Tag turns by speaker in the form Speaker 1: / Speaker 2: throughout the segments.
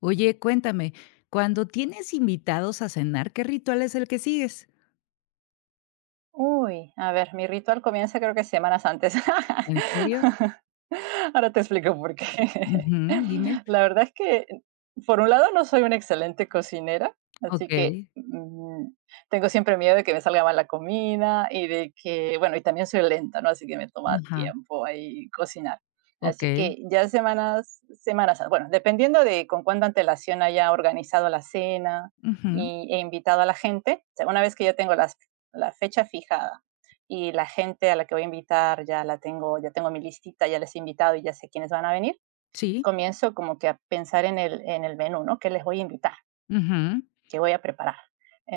Speaker 1: Oye, cuéntame, cuando tienes invitados a cenar, ¿qué ritual es el que sigues?
Speaker 2: Uy, a ver, mi ritual comienza creo que semanas antes.
Speaker 1: ¿En serio?
Speaker 2: Ahora te explico por qué.
Speaker 1: Ujú, dime.
Speaker 2: La verdad es que, por un lado, no soy una excelente cocinera, así
Speaker 1: Okey.
Speaker 2: que tengo siempre miedo de que me salga mal la comida y de que, bueno, y también soy lenta, ¿no? Así que me toma
Speaker 1: Ajá.
Speaker 2: tiempo ahí cocinar. Así
Speaker 1: Okey.
Speaker 2: que ya semanas, semanas, bueno, dependiendo de con cuánta antelación haya organizado la cena
Speaker 1: Ujú.
Speaker 2: e invitado a la gente, o sea, una vez que ya tengo las la fecha fijada y la gente a la que voy a invitar ya la tengo, ya tengo mi listita, ya les he invitado y ya sé quiénes van a venir,
Speaker 1: Sí.
Speaker 2: comienzo como que a pensar en el menú, ¿no? ¿Qué les voy a invitar?
Speaker 1: Ujú.
Speaker 2: ¿Qué voy a preparar?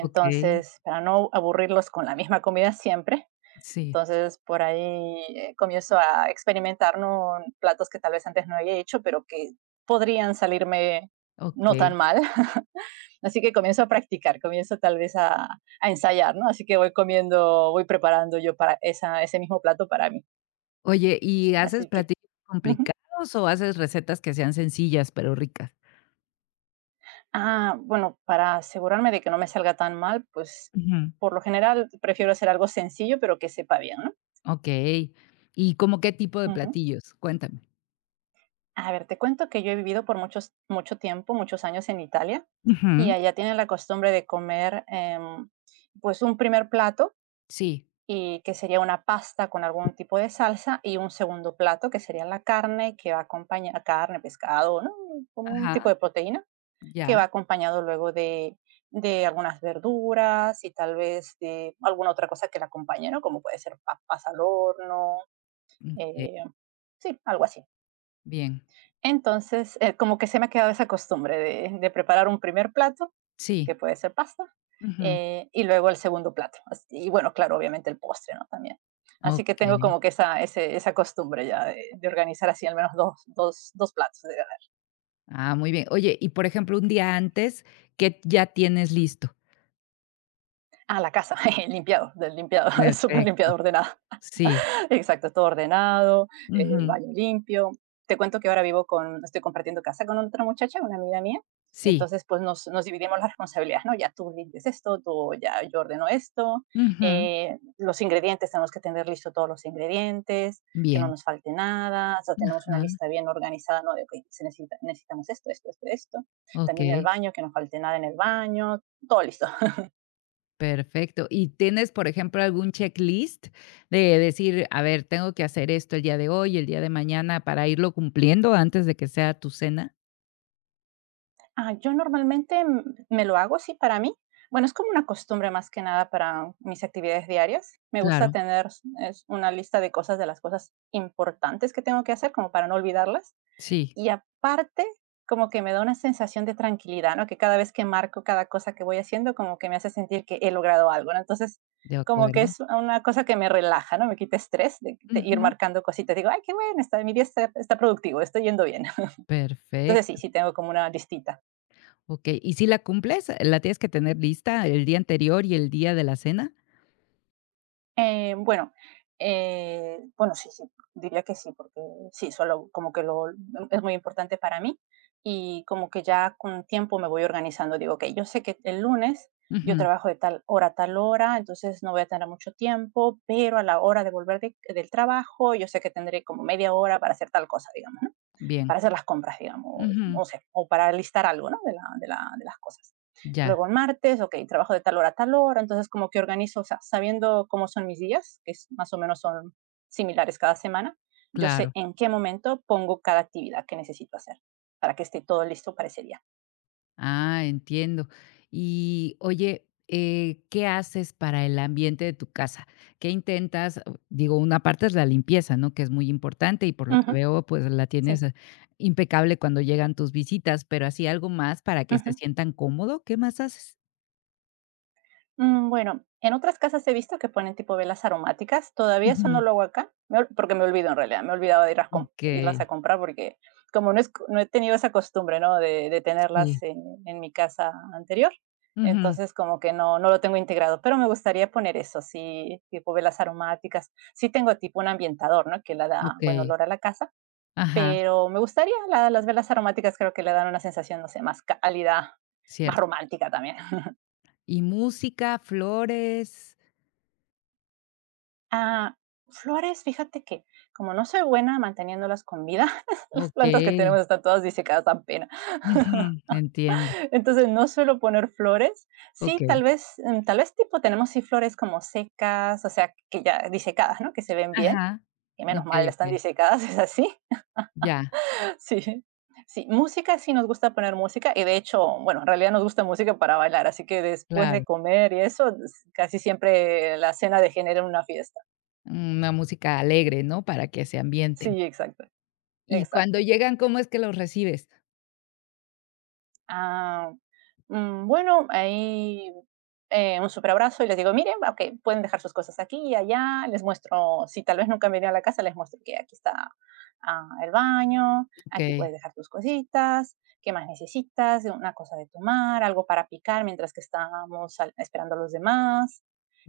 Speaker 1: Okey.
Speaker 2: para no aburrirlos con la misma comida siempre,
Speaker 1: Sí.
Speaker 2: entonces por ahí comienzo a experimentar, ¿no? Platos que tal vez antes no había hecho, pero que podrían salirme no tan
Speaker 1: Okey.
Speaker 2: mal. Así que comienzo a practicar, comienzo tal vez a ensayar, ¿no? Así que voy comiendo, voy preparando yo para esa, ese mismo plato para mí.
Speaker 1: Oye, ¿y haces
Speaker 2: Así que,
Speaker 1: platillos complicados o haces recetas que sean sencillas pero ricas?
Speaker 2: bueno, para asegurarme de que no me salga tan mal, pues
Speaker 1: Ujú.
Speaker 2: por lo general prefiero hacer algo sencillo, pero que sepa bien, ¿no?
Speaker 1: Okey. ¿Y como qué tipo de
Speaker 2: Ujú.
Speaker 1: platillos? Cuéntame.
Speaker 2: A ver, te cuento que yo he vivido por muchos, mucho tiempo, muchos años en Italia, y
Speaker 1: Ujú.
Speaker 2: allá tienen la costumbre de comer, pues, un primer plato
Speaker 1: Sí.
Speaker 2: y que sería una pasta con algún tipo de salsa y un segundo plato que sería la carne que va acompañada, carne, pescado, ¿no? Un tipo
Speaker 1: Ajá.
Speaker 2: de proteína que
Speaker 1: Ya.
Speaker 2: va acompañado luego de algunas verduras y tal vez de alguna otra cosa que la acompañe, ¿no? Como puede ser papas al horno,
Speaker 1: Okey.
Speaker 2: eh, sí, algo así.
Speaker 1: Bien.
Speaker 2: Entonces, como que se me ha quedado esa costumbre de preparar un primer plato que
Speaker 1: Sí.
Speaker 2: puede ser pasta,
Speaker 1: Ujú.
Speaker 2: y luego el segundo plato. Y bueno, claro, obviamente el postre, ¿no? También. Así que tengo
Speaker 1: Okey.
Speaker 2: como que esa, esa costumbre ya de organizar así al menos dos platos.
Speaker 1: Ah, muy bien. Oye, y por ejemplo, un día antes, ¿qué ya tienes listo?
Speaker 2: La casa, súper
Speaker 1: Perfecto.
Speaker 2: limpiado, ordenado.
Speaker 1: Sí.
Speaker 2: Exacto, todo ordenado, el
Speaker 1: Ujú.
Speaker 2: baño limpio. Te cuento que ahora vivo con, estoy compartiendo casa con otra muchacha, una amiga mía.
Speaker 1: Sí.
Speaker 2: Entonces, pues nos dividimos las responsabilidades, ¿no? Ya tú limpias esto, tú ya yo ordeno esto,
Speaker 1: Ujú.
Speaker 2: los ingredientes, tenemos que tener listo todos los ingredientes, que no
Speaker 1: Bien.
Speaker 2: nos falte nada, o sea, tenemos una
Speaker 1: Ajá.
Speaker 2: lista bien organizada, ¿no? De que se necesita, necesitamos esto, esto, esto, esto. También el
Speaker 1: Okey,
Speaker 2: baño, que no falte nada en el baño, todo listo.
Speaker 1: perfecto. ¿Y tienes, por ejemplo, algún checklist de decir, a ver, tengo que hacer esto el día de hoy, el día de mañana, para irlo cumpliendo antes de que sea tu cena?
Speaker 2: Yo normalmente me lo hago así para mí. Bueno, es como una costumbre más que nada para mis actividades diarias. Me gusta
Speaker 1: Claro.
Speaker 2: tener. Es una lista de cosas, de las cosas importantes que tengo que hacer, como para no olvidarlas.
Speaker 1: Sí,
Speaker 2: Y aparte, como que me da una sensación de tranquilidad, ¿no? Que cada vez que marco cada cosa que voy haciendo, como que me hace sentir que he logrado algo, ¿no? Entonces,
Speaker 1: de
Speaker 2: como que
Speaker 1: acuerdo.
Speaker 2: es una cosa que me relaja, ¿no? Me quita estrés de ir
Speaker 1: Ujú.
Speaker 2: marcando cositas. Digo, ay, qué bueno, está, mi día está, está productivo, estoy yendo bien. Entonces, sí,
Speaker 1: Perfecto.
Speaker 2: sí tengo como una listita.
Speaker 1: Okey, ¿y si la cumples? ¿La tienes que tener lista el día anterior y el día de la cena?
Speaker 2: Eh, bueno, bueno, sí, sí, diría que sí, porque sí, solo como que lo es muy importante para mí y como que ya con tiempo me voy organizando. Digo, ok, yo sé que el lunes yo
Speaker 1: Ujú.
Speaker 2: trabajo de tal hora a tal hora, entonces no voy a tener mucho tiempo, pero a la hora de volver del trabajo, yo sé que tendré como media hora para hacer tal cosa, digamos, ¿no?
Speaker 1: Bien.
Speaker 2: Para hacer las compras, digamos,
Speaker 1: Ujú,
Speaker 2: o, sea, o para listar algo, ¿no? De las cosas.
Speaker 1: ya,
Speaker 2: Luego el martes, ok, trabajo de tal hora a tal hora, entonces como que organizo, o sea, sabiendo cómo son mis días, que es, más o menos son similares cada semana, yo sé
Speaker 1: claro.
Speaker 2: en qué momento pongo cada actividad que necesito hacer para que esté todo listo para ese día.
Speaker 1: Ah, entiendo. Y oye, ¿qué haces para el ambiente de tu casa? ¿Qué intentas? O digo, una parte es la limpieza, ¿no? Que es muy importante y por lo
Speaker 2: Uh
Speaker 1: que
Speaker 2: -huh,
Speaker 1: veo, pues la tienes
Speaker 2: sí.
Speaker 1: impecable cuando llegan tus visitas, pero así algo más para que
Speaker 2: Uh
Speaker 1: se
Speaker 2: -huh.
Speaker 1: sientan cómodo, ¿qué más haces?
Speaker 2: Bueno, en otras casas he visto que ponen tipo velas aromáticas. Todavía eso
Speaker 1: Ujú,
Speaker 2: no lo hago acá, porque me olvido en realidad. Me he olvidado de ir irlas a
Speaker 1: okey,
Speaker 2: comprar porque como no, no he tenido esa costumbre, ¿no? De tenerlas
Speaker 1: sí,
Speaker 2: en mi casa anterior.
Speaker 1: ujú,
Speaker 2: Entonces como que no, no lo tengo integrado, pero me gustaría poner eso, sí, tipo velas aromáticas. Sí tengo tipo un ambientador, ¿no? Que le da buen
Speaker 1: okey,
Speaker 2: olor a la casa,
Speaker 1: ajá,
Speaker 2: pero me gustaría las velas aromáticas, creo que le dan una sensación, no sé, más cálida, más
Speaker 1: cierto.
Speaker 2: romántica también.
Speaker 1: ¿Y música, flores?
Speaker 2: Ah, flores, fíjate que como no soy buena manteniéndolas con vida, las plantas que
Speaker 1: Okey,
Speaker 2: tenemos están todas disecadas, dan pena.
Speaker 1: ujú, entiendo,
Speaker 2: Entonces no suelo poner flores. Sí,
Speaker 1: okey.
Speaker 2: tal vez, tal vez tipo tenemos sí flores como secas, o sea, que ya disecadas, ¿no? Que se ven bien,
Speaker 1: Ajá.
Speaker 2: que menos mal
Speaker 1: Okey,
Speaker 2: están
Speaker 1: okey.
Speaker 2: disecadas, es así.
Speaker 1: Ya,
Speaker 2: Sí. Sí, música sí nos gusta poner música y de hecho, bueno, en realidad nos gusta música para bailar, así que después de
Speaker 1: claro.
Speaker 2: comer y eso, casi siempre la cena degenera en una fiesta.
Speaker 1: Una música alegre, ¿no? Para que se ambienten.
Speaker 2: Sí, exacto,
Speaker 1: Y cuando
Speaker 2: exacto.
Speaker 1: llegan, ¿cómo es que los recibes?
Speaker 2: Ah, bueno, ahí, un superabrazo y les digo: "Miren, okey, pueden dejar sus cosas aquí y allá". Les muestro, si tal vez nunca han venido a la casa, les muestro que aquí está, el baño, aquí puedes
Speaker 1: Okey,
Speaker 2: dejar tus cositas, ¿qué más necesitas? Una cosa de tomar, algo para picar mientras que estábamos al esperando a los demás.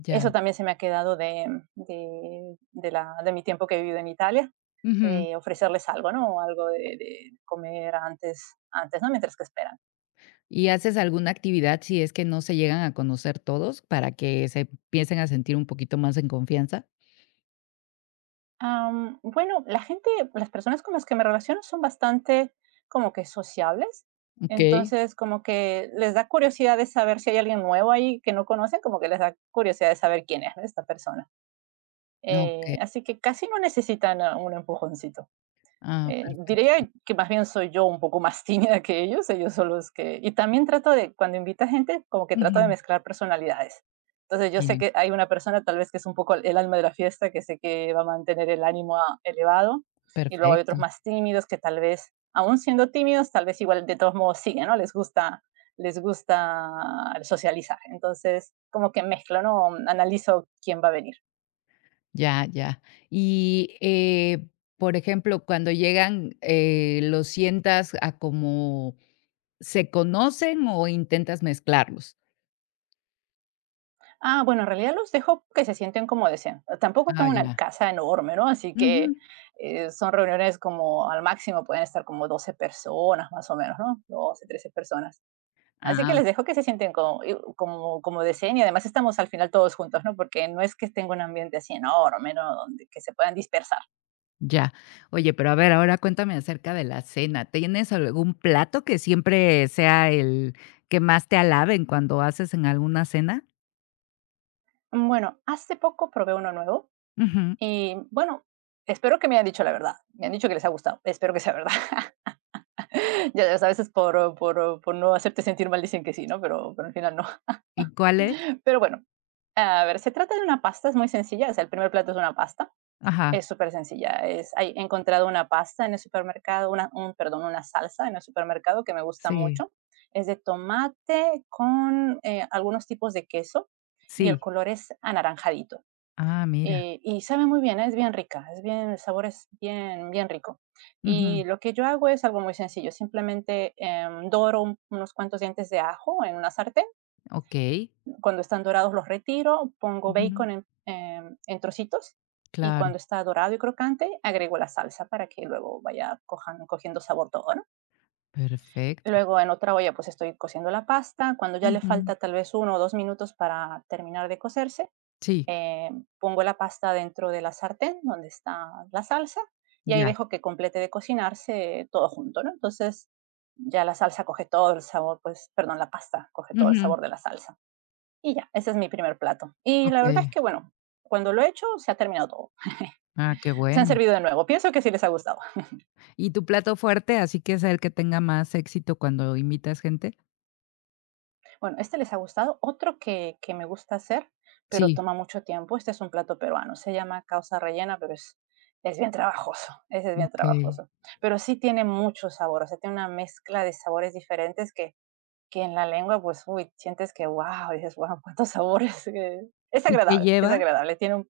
Speaker 1: ya.
Speaker 2: Eso también se me ha quedado de la de mi tiempo que he vivido en Italia,
Speaker 1: Ujú.
Speaker 2: ofrecerles algo, ¿no? Algo de comer antes, ¿no? Mientras que esperan.
Speaker 1: ¿Y haces alguna actividad si es que no se llegan a conocer todos para que se empiecen a sentir un poquito más en confianza?
Speaker 2: Bueno, la gente, las personas con las que me relaciono son bastante como que sociables,
Speaker 1: Okey,
Speaker 2: entonces como que les da curiosidad de saber si hay alguien nuevo ahí que no conocen, como que les da curiosidad de saber quién es, ¿no?, esta persona.
Speaker 1: okey.
Speaker 2: Así que casi no necesitan a un empujoncito.
Speaker 1: Ah, perfecto.
Speaker 2: Diría que más bien soy yo un poco más tímida que ellos son los que... Y también trato de, cuando invito a gente, como que trato de
Speaker 1: Ujú.
Speaker 2: mezclar personalidades. Entonces yo sé
Speaker 1: Bien,
Speaker 2: que hay una persona tal vez que es un poco el alma de la fiesta, que sé que va a mantener el ánimo elevado, y luego hay
Speaker 1: perfecto.
Speaker 2: otros más tímidos que tal vez, aún siendo tímidos, tal vez igual de todos modos siguen, ¿no? Les gusta les gusta socializar. Entonces, como que mezclo, ¿no? Analizo quién va a venir.
Speaker 1: Ya, ya. Y, por ejemplo, cuando llegan, ¿los sientas a como ¿se conocen o intentas mezclarlos?
Speaker 2: Bueno, en realidad los dejo que se sienten como desean. Tampoco
Speaker 1: Ah,
Speaker 2: tengo una
Speaker 1: ya.
Speaker 2: casa enorme, ¿no? Así
Speaker 1: Ujú.
Speaker 2: que son reuniones como al máximo pueden estar como 12 personas, más o menos, ¿no? 12, 13 personas. Así que
Speaker 1: Ah,
Speaker 2: les dejo que se sienten como, como, como deseen y además estamos al final todos juntos, ¿no? Porque no es que tenga un ambiente así enorme, ¿no? Donde que se puedan dispersar.
Speaker 1: ya. Oye, pero a ver, ahora cuéntame acerca de la cena, ¿tienes algún plato que siempre sea el que más te alaben cuando haces en alguna cena?
Speaker 2: Bueno, hace poco probé uno nuevo
Speaker 1: Ujú.
Speaker 2: y bueno, espero que me hayan dicho la verdad. Me han dicho que les ha gustado. Espero que sea verdad. Ya, ya, a veces por no hacerte sentir mal dicen que sí, ¿no? Pero al final no.
Speaker 1: ¿Y cuál es?
Speaker 2: Pero bueno, a ver, se trata de una pasta, es muy sencilla, o sea, el primer plato es una pasta,
Speaker 1: Ajá,
Speaker 2: es súper sencilla. He encontrado una pasta en el supermercado, una salsa en el supermercado que me gusta
Speaker 1: sí,
Speaker 2: mucho. Es de tomate con algunos tipos de queso y el
Speaker 1: sí.
Speaker 2: color es anaranjadito.
Speaker 1: Ah, mira.
Speaker 2: Y sabe muy bien, es bien rica, es bien, el sabor es bien, bien rico.
Speaker 1: Ujú,
Speaker 2: Y lo que yo hago es algo muy sencillo, simplemente doro unos cuantos dientes de ajo en una sartén,
Speaker 1: okey.
Speaker 2: cuando están dorados los retiro, pongo
Speaker 1: Ujú,
Speaker 2: bacon en, en trocitos y
Speaker 1: claro,
Speaker 2: cuando está dorado y crocante agrego la salsa para que luego vaya cogiendo sabor todo, ¿no?
Speaker 1: perfecto.
Speaker 2: Luego en otra olla pues estoy cociendo la pasta, cuando ya le
Speaker 1: Ujú,
Speaker 2: falta tal vez 1 o 2 minutos para terminar de cocerse,
Speaker 1: sí,
Speaker 2: eh, pongo la pasta dentro de la sartén donde está la salsa y ahí
Speaker 1: ya.
Speaker 2: dejo que complete de cocinarse todo junto, ¿no? Entonces ya la salsa coge todo el sabor, pues, perdón, la pasta coge todo el
Speaker 1: Ujú,
Speaker 2: sabor de la salsa. Y ya, ese es mi primer plato. Y la verdad es
Speaker 1: okey.
Speaker 2: que, bueno, cuando lo he hecho, se ha terminado todo.
Speaker 1: Ah, qué
Speaker 2: Se han
Speaker 1: bueno.
Speaker 2: servido de nuevo. Pienso que sí les ha gustado.
Speaker 1: ¿Y tu plato fuerte, así que es el que tenga más éxito cuando invitas gente?
Speaker 2: Bueno, este les ha gustado. Otro que me gusta hacer, pero
Speaker 1: Sí,
Speaker 2: toma mucho tiempo. Este es un plato peruano. Se llama causa rellena, pero es bien trabajoso. Ese es bien
Speaker 1: okey.
Speaker 2: trabajoso. Pero sí tiene mucho sabor. O sea, tiene una mezcla de sabores diferentes que en la lengua, pues, uy, sientes que, wow, dices, wow, cuántos sabores. Es
Speaker 1: ¿Y qué
Speaker 2: agradable, es
Speaker 1: lleva?
Speaker 2: agradable. Tiene un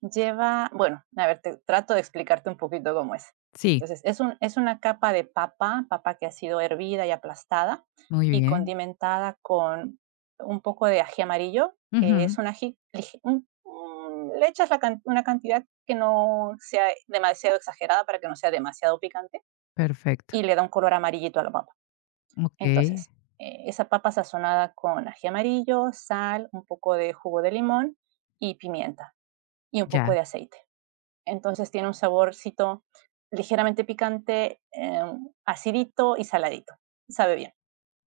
Speaker 2: Lleva, bueno, a ver, te trato de explicarte un poquito cómo es.
Speaker 1: Sí,
Speaker 2: Entonces, es una capa de papa que ha sido hervida y aplastada
Speaker 1: muy
Speaker 2: y
Speaker 1: bien.
Speaker 2: condimentada con un poco de ají amarillo, que
Speaker 1: Ujú,
Speaker 2: es un ají, lije- un- le echas la can- una cantidad que no sea demasiado exagerada para que no sea demasiado picante
Speaker 1: perfecto.
Speaker 2: y le da un color amarillito a la papa.
Speaker 1: Okey,
Speaker 2: Entonces, esa papa sazonada con ají amarillo, sal, un poco de jugo de limón y pimienta y un poco
Speaker 1: ya.
Speaker 2: de aceite, entonces tiene un saborcito ligeramente picante, acidito y saladito. Sabe bien.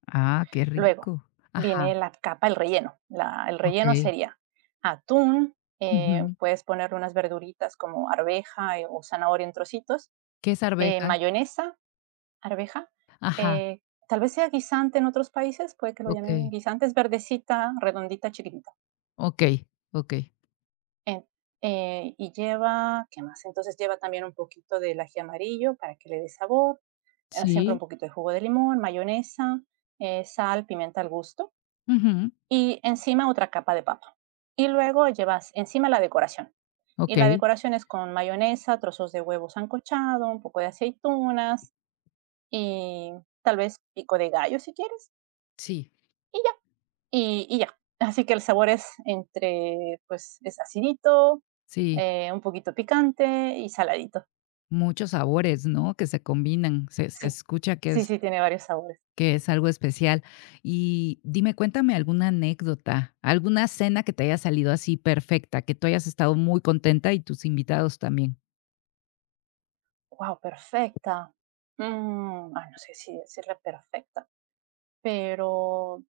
Speaker 1: Ah, qué
Speaker 2: Luego
Speaker 1: rico. Ajá,
Speaker 2: viene la capa, el relleno. El relleno
Speaker 1: okey.
Speaker 2: sería atún,
Speaker 1: Ujú.
Speaker 2: puedes ponerle unas verduritas como arveja, o zanahoria en trocitos,
Speaker 1: ¿Qué es arveja?
Speaker 2: mayonesa, arveja.
Speaker 1: Ajá,
Speaker 2: eh, Tal vez sea guisante en otros países, puede que lo llamen
Speaker 1: okey,
Speaker 2: guisante, es verdecita, redondita, chiquitita.
Speaker 1: okey, okey.
Speaker 2: En- y lleva, ¿qué más? Entonces lleva también un poquito del ají amarillo para que le dé sabor, siempre un
Speaker 1: Sí,
Speaker 2: poquito de jugo de limón, mayonesa, sal, pimienta al gusto,
Speaker 1: ujú,
Speaker 2: y encima otra capa de papa. Y luego llevas encima la decoración. Y la
Speaker 1: okey.
Speaker 2: decoración es con mayonesa, trozos de huevo sancochado, un poco de aceitunas y tal vez pico de gallo si quieres.
Speaker 1: Sí,
Speaker 2: Y ya y ya. Así que el sabor es entre, pues es acidito,
Speaker 1: sí,
Speaker 2: un poquito picante y saladito.
Speaker 1: muchos sabores, ¿no?, que se combinan. Se
Speaker 2: Sí,
Speaker 1: escucha que
Speaker 2: sí,
Speaker 1: es
Speaker 2: sí, tiene varios sabores.
Speaker 1: que es algo especial. Y dime, cuéntame alguna anécdota, alguna cena que te haya salido así perfecta, que tú hayas estado muy contenta y tus invitados también.
Speaker 2: ¡Wow! Perfecta. No sé si decirle perfecta, pero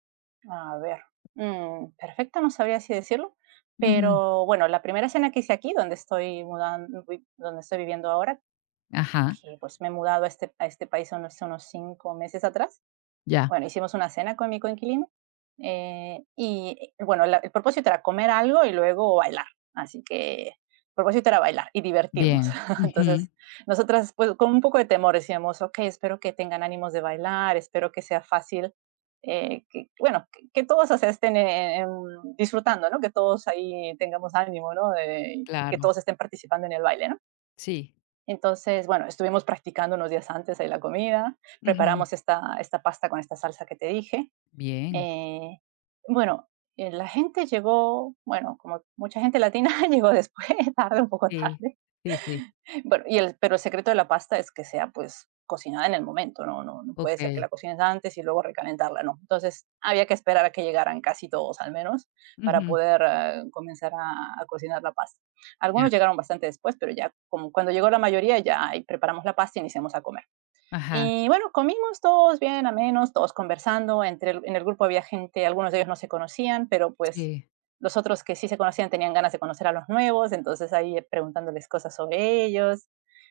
Speaker 2: a ver, perfecta no sabría si decirlo,
Speaker 1: Ujú.
Speaker 2: pero bueno, la primera cena que hice aquí, donde estoy mudando, donde estoy viviendo ahora,
Speaker 1: Ajá,
Speaker 2: que pues me he mudado a este país hace unos cinco meses atrás.
Speaker 1: ya,
Speaker 2: Bueno, hicimos una cena con mi coinquilino, y, bueno, la el propósito era comer algo y luego bailar, así que el propósito era bailar y divertirnos.
Speaker 1: bien. Ujú,
Speaker 2: Entonces, nosotras, pues, con un poco de temor decíamos: "Okey, espero que tengan ánimos de bailar, espero que sea fácil, que bueno, que todos, o sea, estén, disfrutando, ¿no? Que todos ahí tengamos ánimo, ¿no? Que
Speaker 1: claro,
Speaker 2: todos estén participando en el baile", ¿no?
Speaker 1: sí.
Speaker 2: Entonces, bueno, estuvimos practicando unos días antes de la comida,
Speaker 1: Ujú,
Speaker 2: preparamos esta pasta con esta salsa que te dije.
Speaker 1: bien.
Speaker 2: Eh, bueno, la gente llegó, bueno, como mucha gente latina llegó después, tarde, un poco
Speaker 1: Sí,
Speaker 2: tarde.
Speaker 1: sí, sí,
Speaker 2: Bueno, pero el secreto de la pasta es que sea pues cocinada en el momento, ¿no? No, no puede ser que
Speaker 1: okey.
Speaker 2: la cocines antes y luego recalentarla, no. Entonces había que esperar a que llegaran casi todos, al menos para
Speaker 1: Ujú,
Speaker 2: poder comenzar a cocinar la pasta.
Speaker 1: ya.
Speaker 2: Algunos llegaron bastante después, pero ya como cuando llegó la mayoría, ya ahí preparamos la pasta y iniciamos a comer.
Speaker 1: Ajá,
Speaker 2: Y bueno, comimos todos bien, a menos todos conversando. En el grupo había gente, algunos de ellos no se conocían, pero pues
Speaker 1: sí,
Speaker 2: los otros que sí se conocían tenían ganas de conocer a los nuevos, entonces ahí, preguntándoles cosas sobre ellos.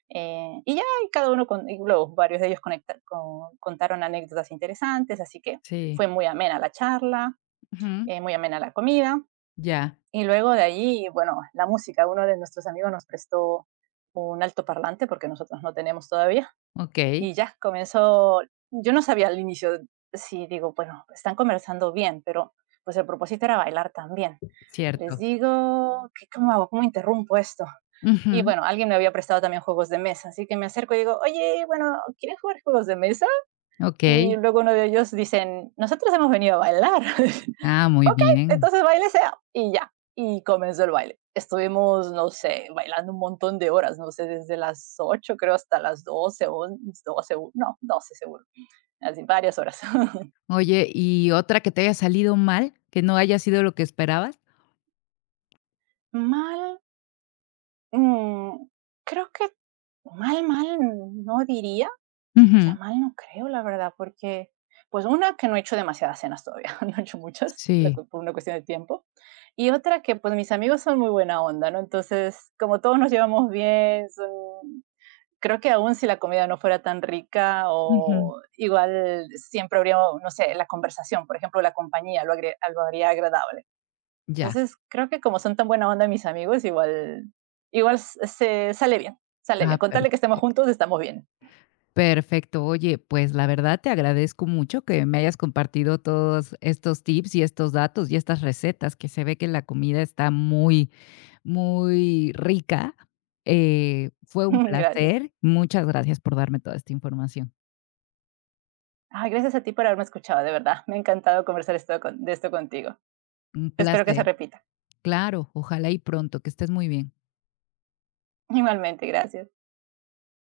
Speaker 2: Y ya, y cada uno, con, y luego varios de ellos contaron anécdotas interesantes, así que
Speaker 1: sí.
Speaker 2: fue muy amena la charla,
Speaker 1: Ujú,
Speaker 2: muy amena la comida.
Speaker 1: ya,
Speaker 2: Y luego de ahí, bueno, la música. Uno de nuestros amigos nos prestó un altoparlante porque nosotros no tenemos todavía,
Speaker 1: okey,
Speaker 2: y ya comenzó. Yo no sabía al inicio, si digo, bueno, están conversando bien, pero pues el propósito era bailar también. Les
Speaker 1: cierto.
Speaker 2: digo, ¿cómo hago? ¿Cómo interrumpo esto? Y
Speaker 1: Ujú,
Speaker 2: bueno, alguien me había prestado también juegos de mesa, así que me acerco y digo, oye, bueno, ¿quieren jugar juegos de mesa?
Speaker 1: okey.
Speaker 2: Y luego uno de ellos dicen, nosotros hemos venido a bailar.
Speaker 1: Ah, muy
Speaker 2: Ok,
Speaker 1: bien.
Speaker 2: entonces baile sea. Y ya, y comenzó el baile. Estuvimos, no sé, bailando un montón de horas, no sé, desde las 8 creo hasta las 12, 12 no, 12 seguro. Así, varias horas.
Speaker 1: Oye, ¿y otra que te haya salido mal, que no haya sido lo que esperabas?
Speaker 2: Mal, mmm, creo que mal, mal, no diría. O sea,
Speaker 1: Ujú.
Speaker 2: mal no creo, la verdad, porque, pues, una, que no he hecho demasiadas cenas todavía, no he hecho muchas, la
Speaker 1: Sí.
Speaker 2: cu por una cuestión de tiempo, y otra que, pues, mis amigos son muy buena onda, ¿no? Entonces, como todos nos llevamos bien, son, creo que aún si la comida no fuera tan rica,
Speaker 1: Ujú.
Speaker 2: o igual siempre habría, no sé, la conversación, por ejemplo, la compañía, lo agre algo habría agradable.
Speaker 1: Ya.
Speaker 2: Entonces, creo que como son tan buena onda mis amigos, igual, se sale bien, sale
Speaker 1: Ah,
Speaker 2: bien. Con que estemos
Speaker 1: perfecto.
Speaker 2: juntos, estamos bien.
Speaker 1: Perfecto. Oye, pues, la verdad te agradezco mucho que me hayas compartido todos estos tips y estos datos y estas recetas, que se ve que la comida está muy, muy rica. Fue un
Speaker 2: Gracias.
Speaker 1: placer. Muchas gracias por darme toda esta información.
Speaker 2: Ay, gracias a ti por haberme escuchado, de verdad. Me ha encantado conversar esto de esto contigo.
Speaker 1: Un
Speaker 2: Espero que se
Speaker 1: placer.
Speaker 2: repita.
Speaker 1: Claro, ojalá y pronto, que estés muy bien.
Speaker 2: Igualmente, gracias.